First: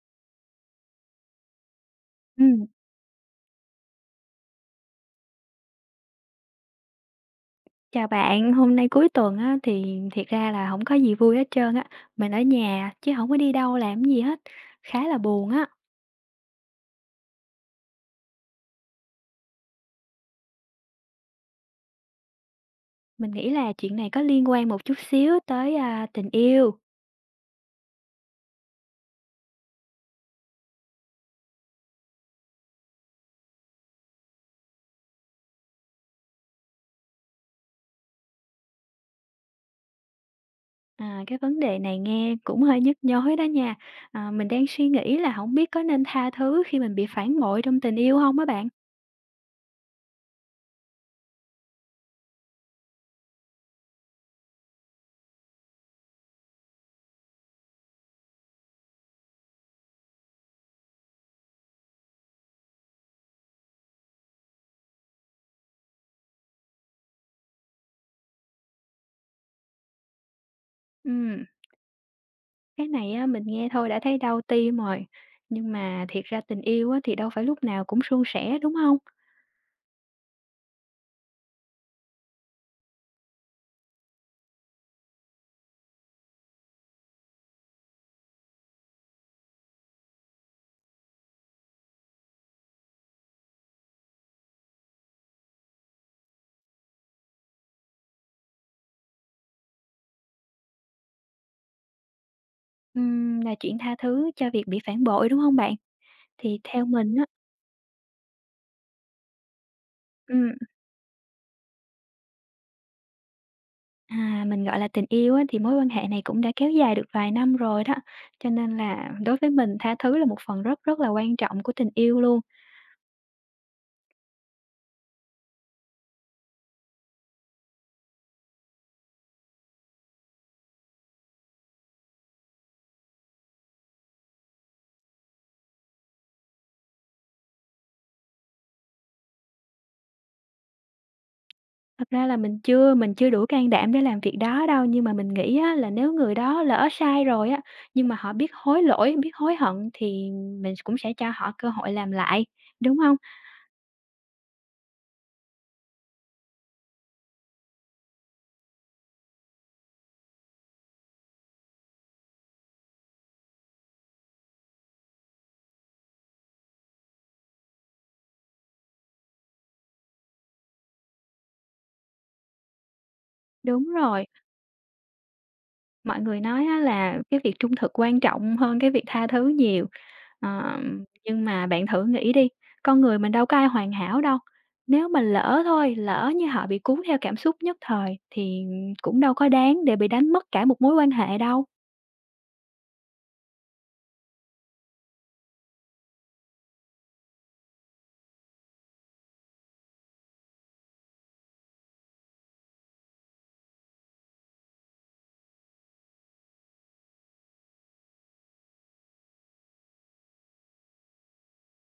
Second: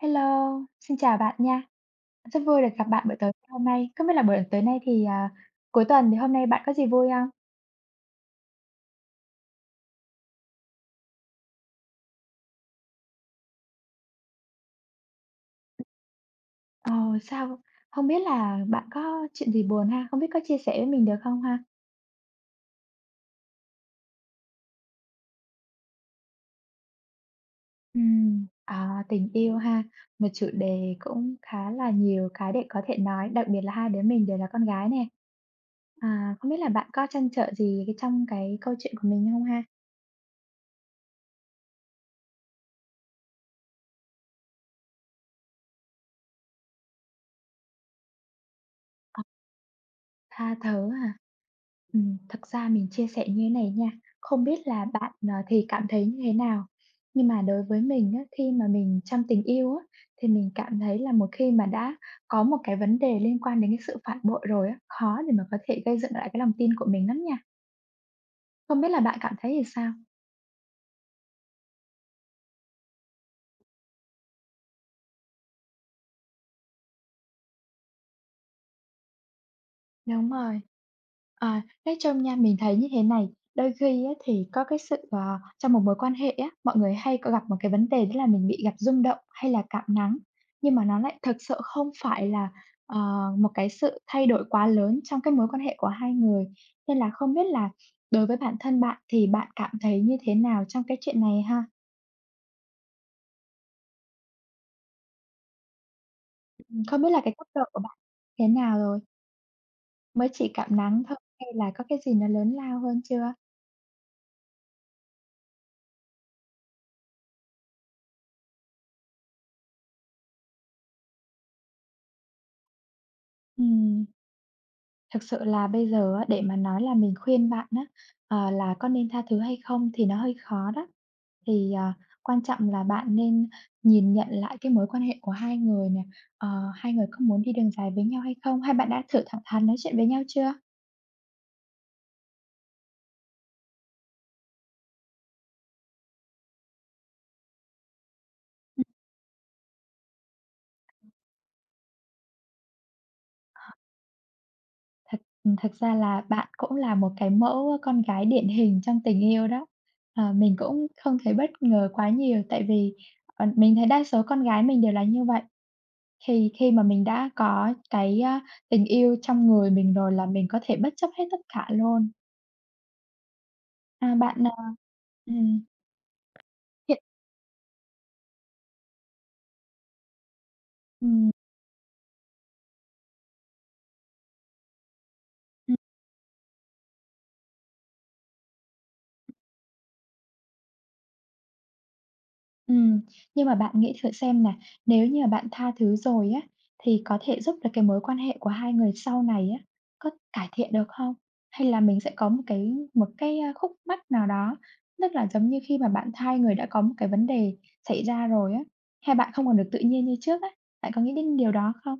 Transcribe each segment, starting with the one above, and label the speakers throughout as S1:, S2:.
S1: Hello, xin chào bạn nha. Rất vui
S2: Ừm,
S1: được gặp bạn buổi tối hôm nay. Không biết là buổi tối nay thì, cuối tuần thì hôm nay bạn có gì vui không?
S2: Chào bạn, hôm nay cuối tuần á, thì thiệt ra là không có gì vui hết trơn á, mình ở nhà chứ không có đi đâu làm gì hết, khá là buồn á.
S1: Ờ, sao? Không biết là bạn có chuyện gì buồn ha? Không biết có chia sẻ với mình được không ha?
S2: Mình nghĩ là chuyện này có liên quan một chút xíu tới, tình yêu,
S1: Tình yêu ha, một chủ đề cũng khá là nhiều cái để có thể nói, đặc biệt là hai đứa mình đều là con gái nè. Không biết là bạn có trăn trở gì cái trong cái câu chuyện của mình không ha?
S2: cái vấn đề này nghe cũng hơi nhức nhối đó nha. Mình đang suy nghĩ là không biết có nên tha thứ khi mình bị phản bội trong tình yêu không á bạn?
S1: Tha thứ à? Thực ra mình chia sẻ như thế này nha, không biết là bạn, thì cảm thấy như thế nào? Nhưng mà đối với mình á, khi mà mình trong tình yêu á, thì mình cảm thấy là một khi mà đã có một cái vấn đề liên quan đến cái sự phản bội rồi á, khó để mà có thể gây dựng lại cái lòng tin của mình lắm nha. Không biết là bạn cảm thấy thì sao?
S2: Ừ, cái này á, mình nghe thôi đã thấy đau tim rồi, nhưng mà thiệt ra tình yêu á, thì đâu phải lúc nào cũng suôn sẻ, đúng không?
S1: Đúng rồi. Ờ, nói chung nha, mình thấy như thế này, đôi khi á thì có cái sự, trong một mối quan hệ á, mọi người hay có gặp một cái vấn đề đó là mình bị gặp rung động hay là cảm nắng, nhưng mà nó lại thực sự không phải là, ờ, một cái sự thay đổi quá lớn trong cái mối quan hệ của hai người. Nên là không biết là đối với bản thân bạn thì bạn cảm thấy như thế nào trong cái chuyện này ha?
S2: Là chuyện tha thứ cho việc bị phản bội, đúng hông bạn? Thì theo
S1: Không biết
S2: mình
S1: là
S2: á
S1: cái cấp độ của bạn thế nào rồi? Mới chỉ
S2: ừm,
S1: cảm nắng thôi hay là có cái gì nó lớn lao hơn chưa?
S2: mình gọi là tình yêu á, thì mối quan hệ này cũng đã kéo dài được vài năm rồi đó, cho nên là đối với mình tha thứ là một phần rất rất là quan trọng của tình yêu luôn.
S1: Ừm. Thực sự là bây giờ á, để mà nói là mình khuyên bạn á, là có nên tha thứ hay không thì nó hơi khó đó. Thì, quan trọng là bạn nên nhìn nhận lại cái mối quan hệ của hai người nè, ờ, hai người có muốn đi đường dài với nhau hay không? Hai bạn đã thử thẳng thắn nói chuyện với nhau chưa?
S2: Thật ra là mình chưa đủ can đảm để làm việc đó đâu, nhưng mà mình nghĩ á là nếu người đó lỡ sai rồi á, nhưng mà họ biết hối
S1: Ừm.
S2: lỗi, biết hối hận thì mình cũng sẽ cho họ cơ hội làm lại, đúng hông?
S1: Thật thật ra là bạn cũng là một cái mẫu con gái điển hình trong tình yêu đó. Ờ, mình cũng không thấy bất ngờ quá nhiều tại vì, mình thấy đa số con gái mình đều là như vậy. Thì khi mà mình đã có cái, tình yêu trong người mình rồi là mình có thể bất chấp hết tất cả luôn.
S2: Đúng
S1: À,
S2: rồi,
S1: bạn, à ừm,
S2: mọi người nói á
S1: hiện
S2: là cái việc trung thực quan trọng hơn cái việc tha thứ nhiều. Ờ,
S1: ừm,
S2: nhưng mà bạn thử nghĩ đi, con người mình đâu có ai hoàn hảo đâu. Nếu mà lỡ
S1: ừm,
S2: thôi, lỡ như họ bị cuốn theo cảm xúc nhất thời thì cũng đâu có đáng để bị đánh mất cả một mối quan hệ đâu.
S1: ừm, nhưng mà bạn nghĩ thử xem nè, nếu như mà bạn tha thứ rồi á, thì có thể giúp được cái mối quan hệ của hai người sau này á, có cải thiện được không? Hay là mình sẽ có một cái, khúc mắc nào đó, tức là giống như khi mà bạn hai người đã có một cái vấn đề xảy ra rồi á, hai bạn không còn được tự nhiên như trước á, bạn có nghĩ đến điều đó không?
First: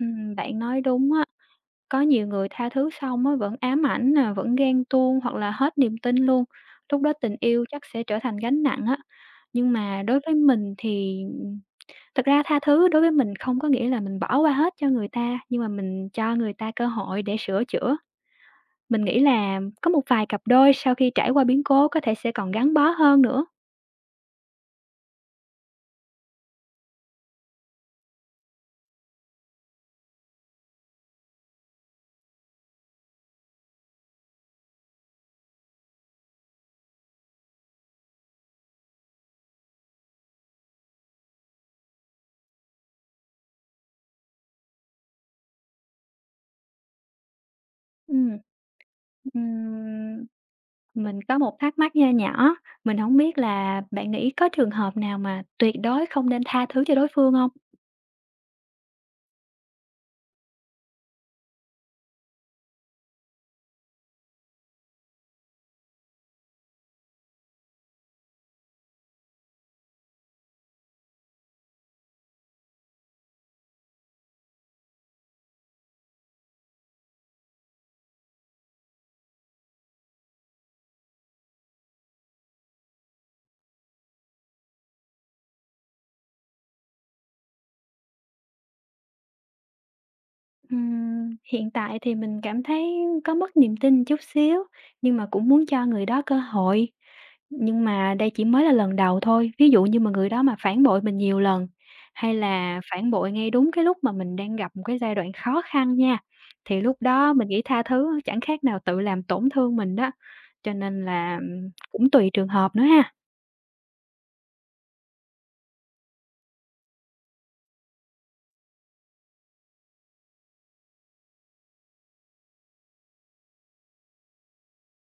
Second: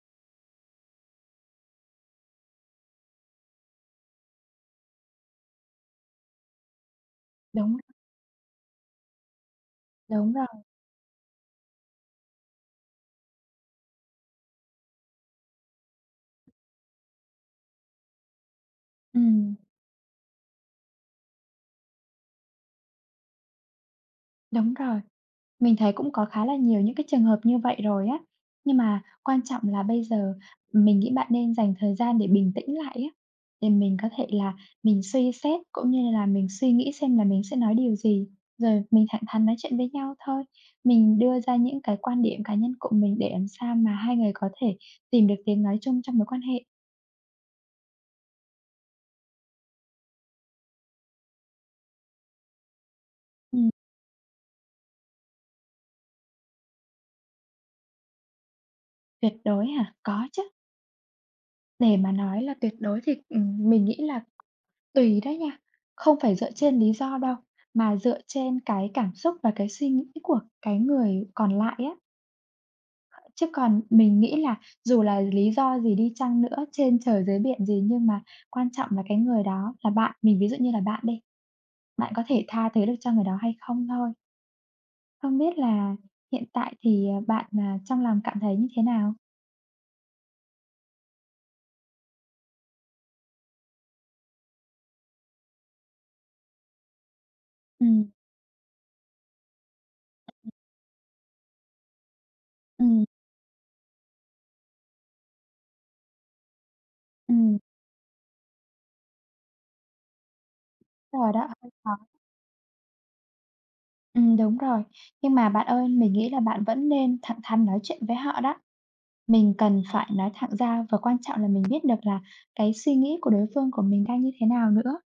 S2: Bạn nói đúng á, có nhiều người tha thứ xong á vẫn ám ảnh nè, vẫn ghen tuông hoặc là hết niềm tin luôn. Lúc đó tình yêu
S1: Đúng,
S2: chắc sẽ trở thành gánh nặng á, nhưng mà đối
S1: đúng
S2: với
S1: rồi.
S2: mình thì thật ra tha thứ đối với mình không có nghĩa là mình bỏ qua hết cho người ta, nhưng mà mình cho người ta cơ hội để sửa chữa. Mình nghĩ
S1: Ừm,
S2: là có một vài cặp đôi sau khi trải qua biến cố có thể sẽ còn gắn bó hơn nữa.
S1: đúng rồi. Mình thấy cũng có khá là nhiều những cái trường hợp như vậy rồi á. Nhưng mà quan trọng là bây giờ mình nghĩ bạn nên dành thời gian để bình tĩnh lại á, để mình có thể là mình suy xét cũng như là mình suy nghĩ xem là mình sẽ nói điều gì, rồi mình thẳng thắn nói chuyện với nhau thôi. Mình đưa ra những cái quan điểm cá nhân của mình để làm sao mà hai người có thể tìm được tiếng nói chung trong mối quan hệ.
S2: Ừm. Ừm, mình có một thắc mắc nho nhỏ, mình không biết
S1: Ừm,
S2: là bạn nghĩ có trường hợp nào mà tuyệt đối không nên tha thứ cho đối phương không?
S1: Tuyệt đối hả? Có chứ. Để mà nói là tuyệt đối thì, mình nghĩ là tùy đấy nha, không phải dựa trên lý do đâu, mà dựa trên cái cảm xúc và cái suy nghĩ của cái người còn lại á. Chứ còn mình nghĩ là dù là lý do gì đi chăng nữa, trên trời dưới biển gì nhưng mà quan trọng là cái người đó là bạn, mình ví dụ như là bạn đi, bạn có thể tha thứ được cho người đó hay không thôi. Không biết là hiện tại thì, bạn, trong lòng cảm thấy như thế nào?
S2: Hiện tại thì mình cảm thấy có mất niềm tin chút xíu, nhưng mà cũng muốn cho người đó cơ hội. Nhưng
S1: Ừ,
S2: mà đây chỉ mới là lần đầu thôi, ví dụ như mà người đó mà phản bội mình nhiều lần, hay là
S1: ừ,
S2: phản bội ngay đúng cái lúc mà mình đang gặp một cái giai đoạn khó khăn nha, thì lúc đó
S1: ừ,
S2: mình nghĩ tha thứ chẳng khác nào tự làm tổn thương mình đó. Cho nên
S1: đúng rồi
S2: là,
S1: đó, hơi khó.
S2: cũng tùy trường hợp nữa ha.
S1: Đúng rồi. Nhưng mà bạn ơi, mình nghĩ là bạn vẫn nên thẳng thắn nói chuyện với họ đó. Mình cần phải nói thẳng ra và quan trọng là mình biết được là cái suy nghĩ của đối phương của mình đang như thế nào nữa.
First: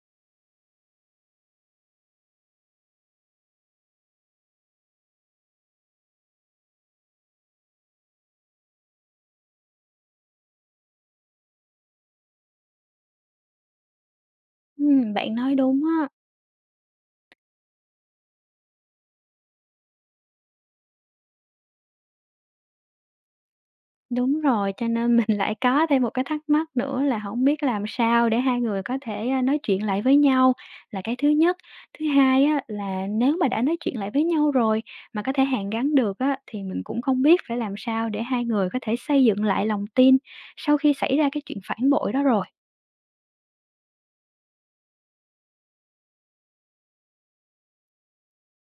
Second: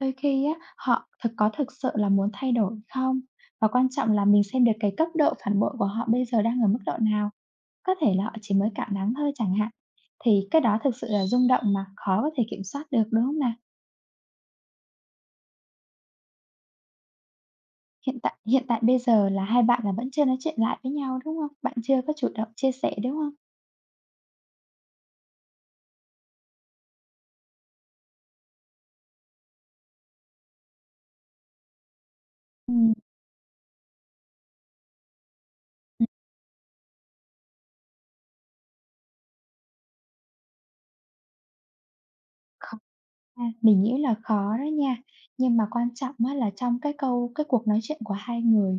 S1: Đôi khi á, họ có thực sự là muốn thay đổi không? Và quan trọng là mình xem được cái cấp độ phản bội của họ bây giờ đang ở mức độ nào. Có thể là họ chỉ mới cảm nắng thôi chẳng hạn. Thì cái đó thực sự là rung động mà khó có thể kiểm soát được đúng không nào?
S2: Bạn nói đúng á.
S1: Hiện tại bây giờ là hai bạn là vẫn chưa nói chuyện lại với nhau đúng không? Bạn chưa có chủ động chia sẻ đúng không?
S2: Đúng rồi, cho nên mình lại có thêm một cái thắc mắc nữa là không biết làm sao để hai người có thể, nói chuyện lại với nhau là cái thứ nhất. Thứ hai á,
S1: Ừm,
S2: là nếu mà đã nói chuyện lại với nhau rồi mà có thể hàn gắn được á, thì mình cũng không biết phải làm sao để hai người có thể xây dựng lại lòng tin sau khi xảy ra cái chuyện phản bội đó rồi.
S1: ừm. À, mình nghĩ là khó đó nha, nhưng mà quan trọng á là trong cái cuộc nói chuyện của hai người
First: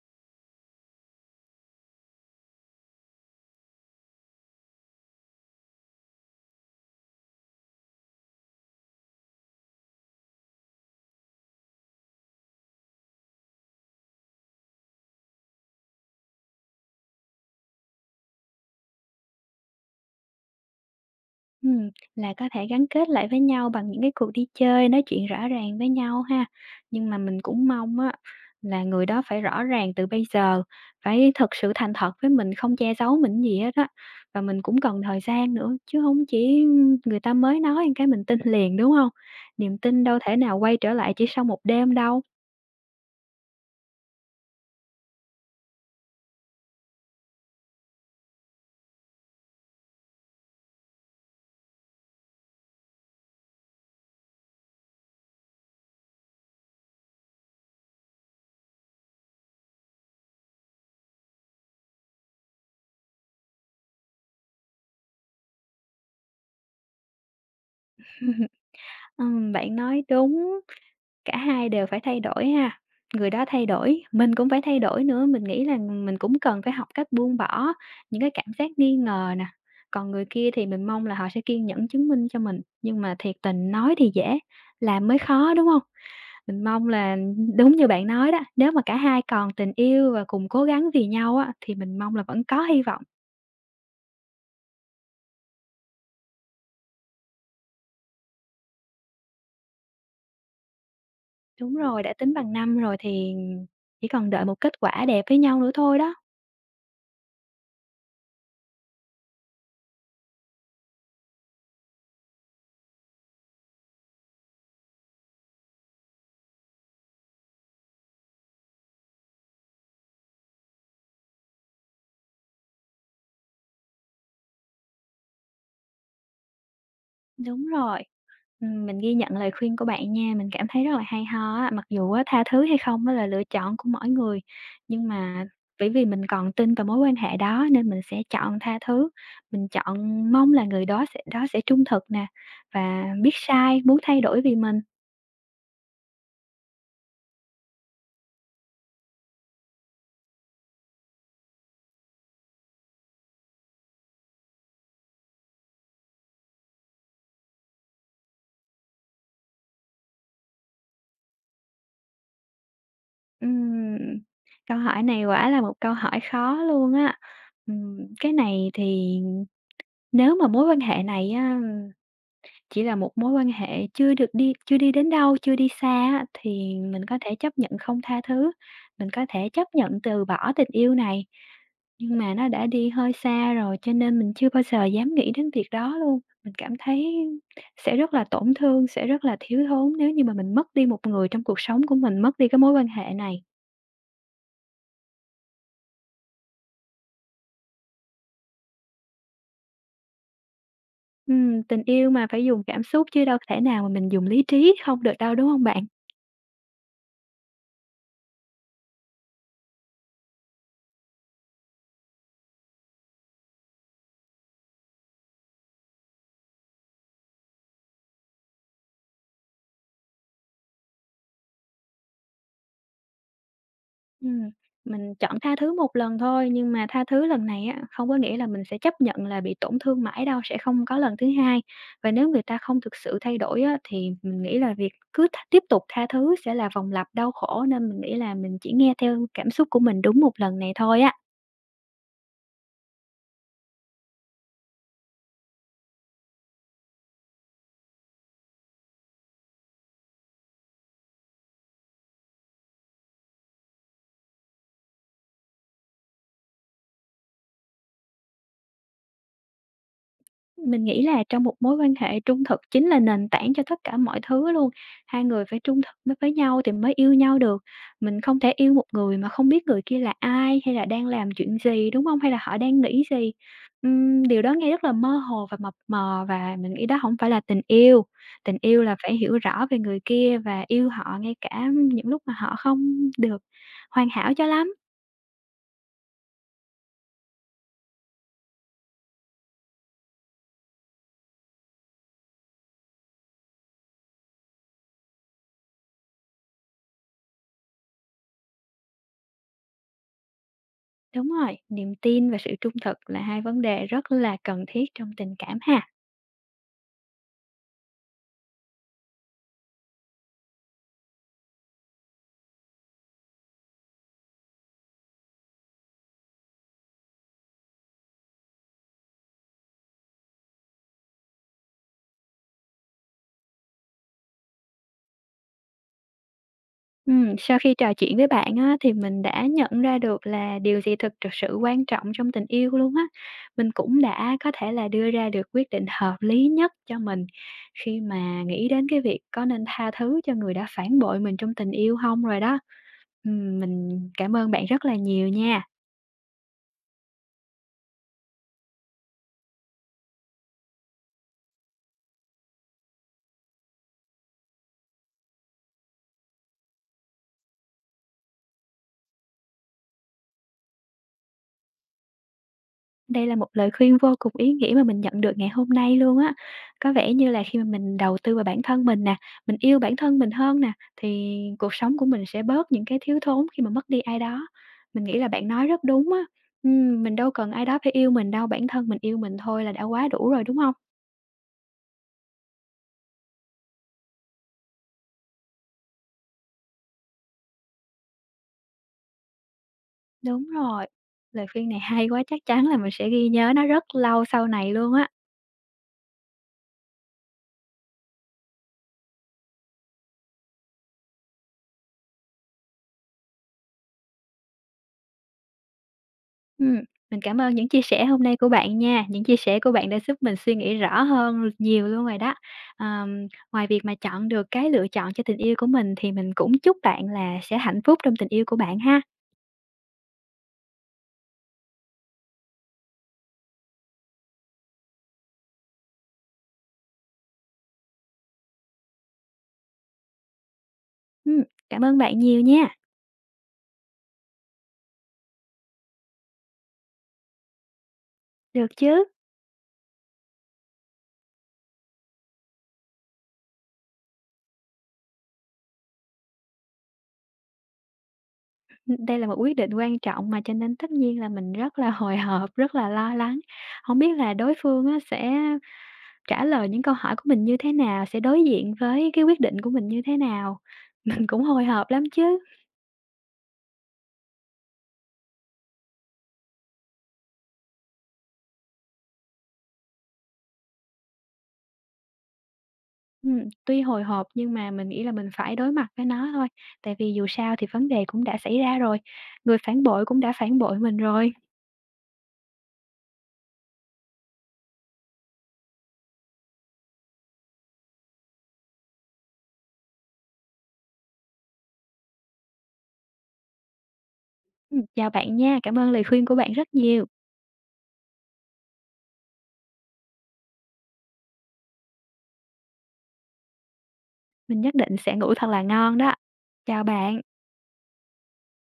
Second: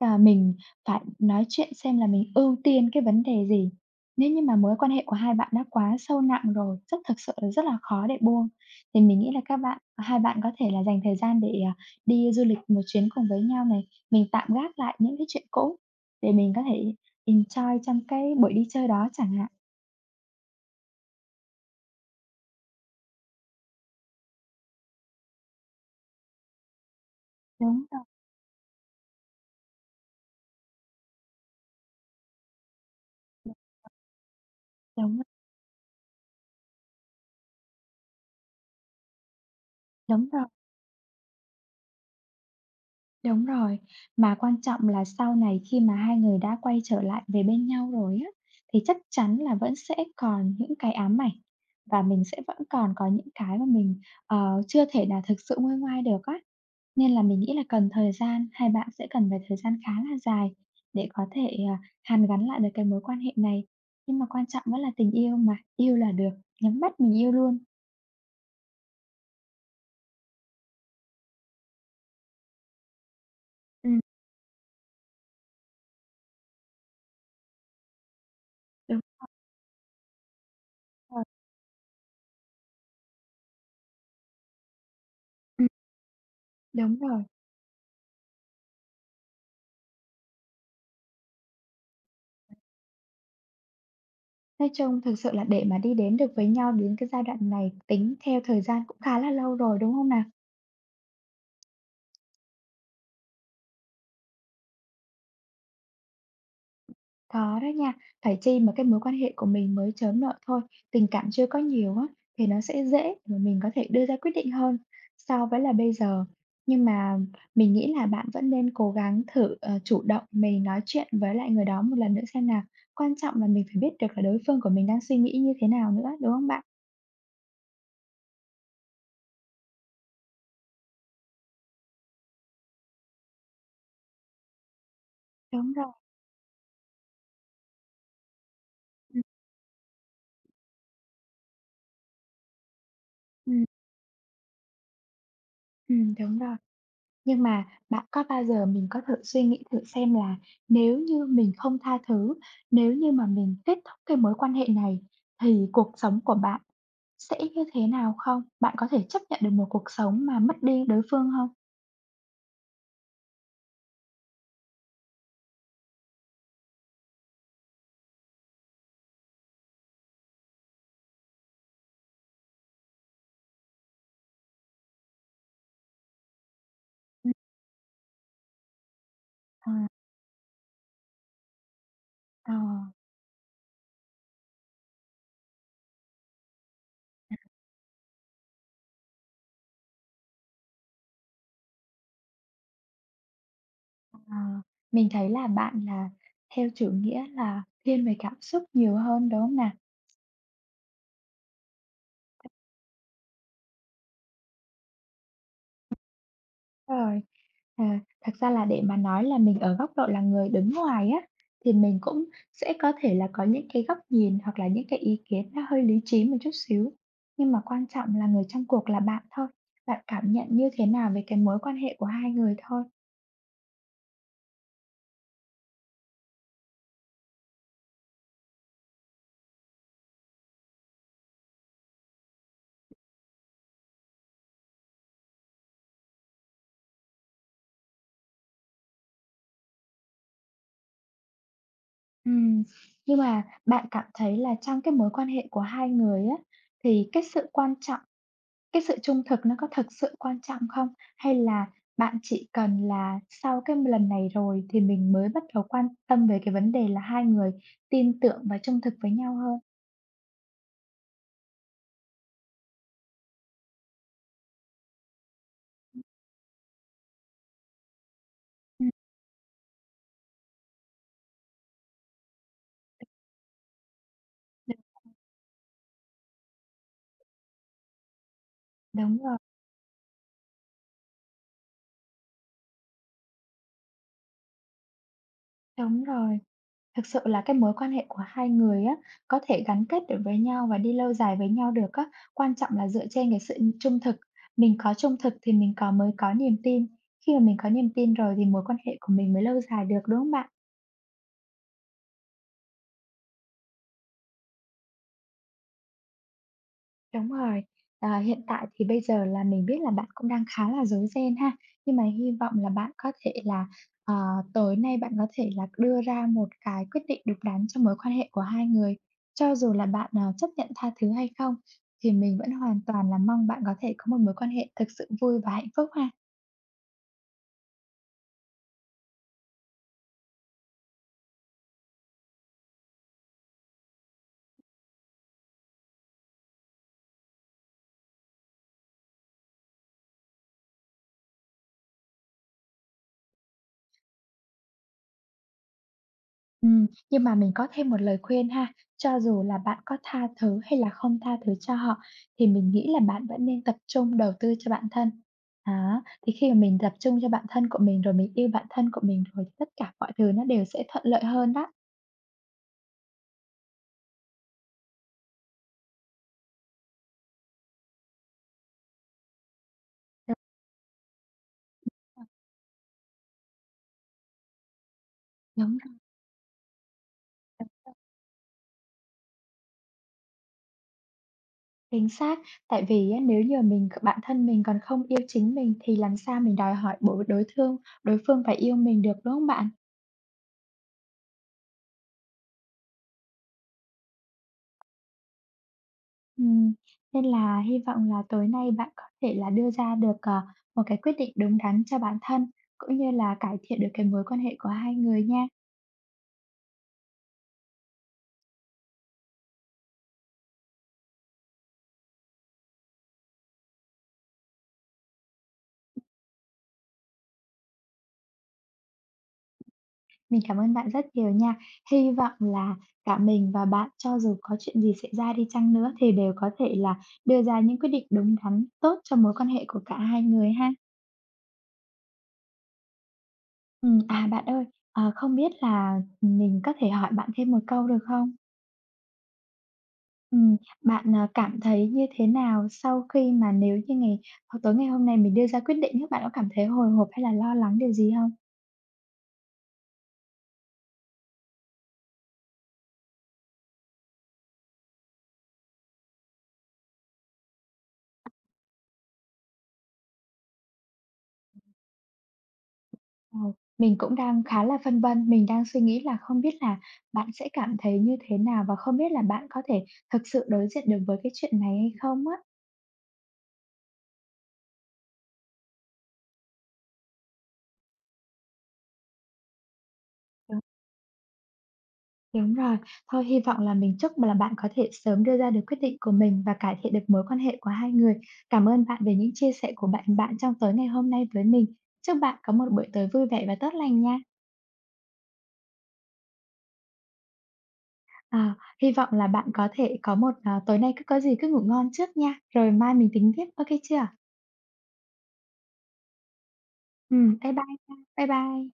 S1: là mình phải nói chuyện xem là mình ưu tiên cái vấn đề gì. Nếu như mà mối quan hệ của hai bạn đã quá sâu nặng rồi, thực sự là rất là khó để buông, thì mình nghĩ là các bạn hai bạn có thể là dành thời gian để, đi du lịch một chuyến cùng với nhau này, mình tạm gác lại những cái chuyện cũ để mình có thể enjoy trong cái buổi đi chơi đó chẳng hạn.
S2: Ừm, là có thể gắn kết lại với nhau bằng những cái cuộc đi chơi, nói chuyện rõ ràng với nhau ha. Nhưng mà mình cũng
S1: Đúng
S2: mong
S1: rồi,
S2: á là người đó phải rõ ràng từ bây giờ, phải thật sự thành thật với mình, không che giấu mình gì hết á. Và mình cũng cần
S1: đúng,
S2: thời
S1: rồi,
S2: gian nữa, chứ không chỉ người ta mới nói một cái mình tin liền, đúng không? Niềm tin đâu
S1: đúng
S2: thể
S1: rồi.
S2: nào quay trở lại chỉ sau một đêm đâu.
S1: Đúng rồi, mà quan trọng là sau này khi mà hai người đã quay trở lại về bên nhau rồi á, thì chắc chắn là vẫn sẽ còn những cái ám ảnh và mình sẽ vẫn còn có những cái mà mình, chưa thể nào thực sự nguôi ngoai được á. Nên là mình nghĩ là cần thời gian, hai bạn sẽ cần phải thời gian khá là dài để có thể, hàn gắn lại được cái mối quan hệ này. Nhưng mà quan trọng vẫn là tình yêu mà, yêu là được, nhắm mắt mình yêu luôn.
S2: Bạn nói đúng. Cả hai đều phải thay đổi ha, người đó thay
S1: Ừm,
S2: đổi, mình cũng phải thay đổi nữa, mình nghĩ là mình cũng cần phải học cách buông bỏ những cái cảm giác nghi
S1: đúng
S2: ngờ nè. Còn người kia thì mình mong là
S1: rồi.
S2: họ sẽ kiên nhẫn chứng minh cho mình, nhưng mà thiệt tình nói thì dễ, làm mới khó, đúng
S1: Ừm.
S2: không? Mình mong
S1: Đúng
S2: là
S1: rồi.
S2: đúng như bạn nói đó, nếu mà cả hai còn tình yêu và cùng cố gắng vì nhau á, thì mình mong là vẫn có hy vọng.
S1: Nói chung thực sự là để mà đi đến được với nhau đến cái giai đoạn này tính theo thời gian cũng khá là lâu rồi, đúng không nào?
S2: Đúng rồi, đã tính bằng năm rồi thì chỉ còn đợi một kết quả đẹp với nhau nữa thôi đó.
S1: Có đó nha, phải chi mà cái mối quan hệ của mình mới chớm nở thôi, tình cảm chưa có nhiều á, thì nó sẽ dễ để mà mình có thể đưa ra quyết định hơn so với là bây giờ. Nhưng mà mình nghĩ là bạn vẫn nên cố gắng thử, chủ động mình nói chuyện với lại người đó một lần nữa xem nào. Quan trọng là mình phải biết được là đối phương của mình đang suy nghĩ như thế nào nữa, đúng không bạn?
S2: Đúng rồi. Mình ghi nhận lời khuyên của bạn nha, mình cảm thấy rất là hay ho á, mặc dù á tha thứ hay không đó là lựa chọn của mỗi người, nhưng mà
S1: Đúng
S2: bởi
S1: rồi.
S2: vì mình còn tin vào mối quan hệ đó nên mình sẽ chọn tha thứ,
S1: Ừm,
S2: mình chọn mong là người đó sẽ trung thực nè, và biết
S1: ừm.
S2: sai, muốn thay đổi vì mình.
S1: Đúng rồi. Nhưng mà bạn có bao giờ mình có thử suy nghĩ thử xem là nếu như mình không tha thứ, nếu như mà mình kết thúc cái mối quan hệ này thì cuộc sống của bạn sẽ như thế nào không? Bạn có thể chấp nhận được một cuộc sống mà mất đi đối phương không?
S2: Ừm, Câu hỏi này quả là một câu hỏi khó luôn á. Cái này thì nếu mà mối quan hệ này á chỉ là một mối quan hệ chưa đi đến đâu, chưa đi xa á, thì mình có
S1: Ừm,
S2: thể chấp nhận không tha thứ, mình có thể chấp
S1: ờ,
S2: nhận từ bỏ tình yêu này, nhưng mà nó
S1: Ờ,
S2: đã đi hơi xa rồi, cho nên mình chưa bao giờ dám nghĩ đến việc đó luôn. Mình cảm thấy sẽ rất là tổn thương, sẽ rất là thiếu thốn nếu như mà mình mất đi một người trong cuộc sống của mình, mất đi cái mối quan hệ này.
S1: ờ, mình thấy là bạn là theo chủ nghĩa là thiên về cảm xúc nhiều hơn đúng không nào?
S2: Tình yêu mà phải dùng cảm xúc chứ đâu thể nào mà mình dùng lý trí không được đâu, đúng không bạn?
S1: Rồi. À, thật ra là để mà nói là mình ở góc độ là người đứng ngoài á, thì mình cũng sẽ có thể là có những cái góc nhìn hoặc là những cái ý kiến nó hơi lý trí một chút xíu. Nhưng mà quan trọng là người trong cuộc là bạn thôi, bạn cảm nhận như thế nào về cái mối quan hệ của hai người thôi.
S2: Ừm, mình chọn tha thứ một lần thôi, nhưng mà tha thứ lần này á, không có nghĩa là mình sẽ chấp nhận là bị tổn thương mãi đâu, sẽ không có lần thứ hai. Và nếu người ta không thực sự thay đổi á, thì mình nghĩ là việc cứ tiếp tục tha thứ sẽ là vòng lặp đau khổ, nên mình nghĩ là mình chỉ nghe theo cảm xúc của mình đúng một lần này thôi á.
S1: Ừm, nhưng mà bạn cảm thấy là trong cái mối quan hệ của hai người á, thì cái sự trung thực nó có thực sự quan trọng không? Hay là bạn chỉ cần là sau cái lần này rồi thì mình mới bắt đầu quan tâm về cái vấn đề là hai người tin tưởng và trung thực với nhau hơn?
S2: Mình nghĩ là trong một mối quan hệ trung thực chính là nền tảng cho tất cả mọi thứ luôn, hai người phải trung thực với nhau thì mới yêu nhau được. Mình không thể yêu một
S1: Ừm,
S2: người mà không biết người kia là ai, hay là đang làm chuyện gì, đúng không? Hay là họ đang nghĩ gì. Điều đó nghe
S1: đúng.
S2: rất là mơ hồ và mập mờ và mình nghĩ đó không phải là tình yêu. Tình yêu là phải
S1: Đúng
S2: hiểu
S1: rồi,
S2: rõ về người kia và yêu họ ngay cả những lúc mà họ không được hoàn hảo cho lắm.
S1: đúng rồi. Thực sự là cái mối quan hệ của hai người á, có thể gắn kết được với nhau và đi lâu dài với nhau được á, quan trọng là dựa trên cái sự trung thực. Mình có trung thực thì mình mới có niềm tin, khi mà mình có niềm tin rồi thì mối quan hệ của mình mới lâu dài được, đúng không bạn?
S2: Đúng rồi, niềm tin và sự trung thực là hai vấn đề rất là cần thiết trong tình cảm ha.
S1: Đúng rồi. Hiện tại thì bây giờ là mình biết là bạn cũng đang khá là rối ren ha, nhưng mà hy vọng là bạn có thể là, ờ, tối nay bạn có thể là đưa ra một cái quyết định đúng đắn cho mối quan hệ của hai người. Cho dù là bạn, chấp nhận tha thứ hay không, thì mình vẫn hoàn toàn là mong bạn có thể có một mối quan hệ thực sự vui và hạnh phúc ha.
S2: Sau khi trò chuyện với bạn á, thì mình đã nhận ra được là điều gì thực thực sự quan trọng trong tình yêu luôn á. Mình cũng đã có thể là đưa ra được quyết định hợp lý nhất cho mình khi mà nghĩ đến cái việc có nên tha thứ cho người đã phản bội mình trong tình yêu không rồi đó. Mình cảm ơn bạn rất là nhiều nha.
S1: Nhưng mà mình có thêm một lời khuyên ha, cho dù là bạn có tha thứ hay là không tha thứ cho họ thì mình nghĩ là bạn vẫn nên tập trung đầu tư cho bản thân. Đó, thì khi mà mình tập trung cho bản thân của mình rồi, mình yêu bản thân của mình rồi thì tất cả mọi thứ nó đều sẽ thuận lợi hơn đó.
S2: Đây là một lời khuyên vô cùng ý nghĩa mà mình nhận được ngày hôm nay luôn á. Có vẻ như là khi mà mình đầu tư vào bản thân mình nè, mình yêu bản thân mình
S1: Đúng
S2: hơn nè, thì cuộc sống của mình
S1: rồi,
S2: sẽ bớt những cái thiếu thốn khi mà mất đi ai đó. Mình nghĩ là bạn nói
S1: đúng
S2: rất
S1: rồi.
S2: đúng á. Mình đâu cần ai đó phải yêu mình đâu, bản thân mình yêu mình thôi là đã quá đủ rồi, đúng không?
S1: Chính xác, tại vì á, nếu như mình bản thân mình còn không yêu chính mình thì làm sao mình đòi hỏi bổ đối thương đối phương phải yêu mình được, đúng không bạn?
S2: Đúng rồi, lời khuyên này hay quá, chắc chắn là mình sẽ ghi nhớ nó rất lâu sau này luôn á.
S1: Ừm, Nên là hy vọng là tối nay bạn có thể là đưa ra được, một cái quyết định đúng đắn cho bản thân, cũng như là cải thiện được cái mối quan hệ của hai người nha.
S2: Ừm, mình cảm ơn những chia sẻ hôm nay của bạn nha. Những chia sẻ của bạn đã giúp mình suy nghĩ rõ hơn nhiều luôn rồi đó. Ngoài việc mà chọn được cái lựa chọn cho tình yêu của mình thì mình cũng chúc bạn là sẽ hạnh phúc trong tình yêu của bạn ha.
S1: Mình cảm ơn bạn rất nhiều nha. Hy vọng là cả mình và bạn cho dù có chuyện gì xảy ra đi chăng nữa thì đều có thể là đưa ra những quyết định đúng đắn, tốt cho mối quan hệ của cả hai người ha.
S2: Ừm, Cảm ơn bạn nhiều nha.
S1: Bạn ơi, không biết là, mình có thể hỏi bạn thêm một câu được không?
S2: Được chứ.
S1: Ừm, Bạn, cảm thấy như thế nào sau khi mà nếu như ngày hoặc tối ngày hôm nay mình đưa ra quyết định á, bạn có cảm thấy hồi hộp hay là lo lắng điều gì không?
S2: Đây là một quyết định quan trọng mà cho nên tất nhiên là mình rất là hồi hộp, rất là lo lắng. Không biết là đối phương á sẽ trả lời những câu hỏi của mình như thế nào, sẽ đối diện với cái quyết định của mình như thế nào. Mình cũng hồi hộp lắm chứ.
S1: Ờ, mình cũng đang khá là phân vân, mình đang suy nghĩ là không biết là bạn sẽ cảm thấy như thế nào và không biết là bạn có thể thực sự đối diện được với cái chuyện này hay không á?
S2: Ừm, Tuy hồi hộp nhưng mà mình nghĩ là mình phải đối mặt với nó thôi, tại vì dù sao thì vấn đề cũng đã xảy ra rồi, người phản bội cũng đã phản
S1: Đúng.
S2: bội mình rồi.
S1: Đúng rồi, thôi hy vọng là mình chúc là bạn có thể sớm đưa ra được quyết định của mình và cải thiện được mối quan hệ của hai người. Cảm ơn bạn về những chia sẻ của bạn bạn trong tối ngày hôm nay với mình. Chúc bạn có một buổi tối vui vẻ và tốt lành nha.
S2: Chào bạn nha, cảm ơn lời khuyên của bạn rất nhiều,
S1: À, hy vọng là bạn có thể có tối nay cứ có gì cứ ngủ ngon trước nha, rồi mai mình tính tiếp, ok chưa?
S2: mình nhất định sẽ ngủ thật là ngon đó. Chào
S1: Ừ,
S2: bạn.
S1: bye bye, bye bye.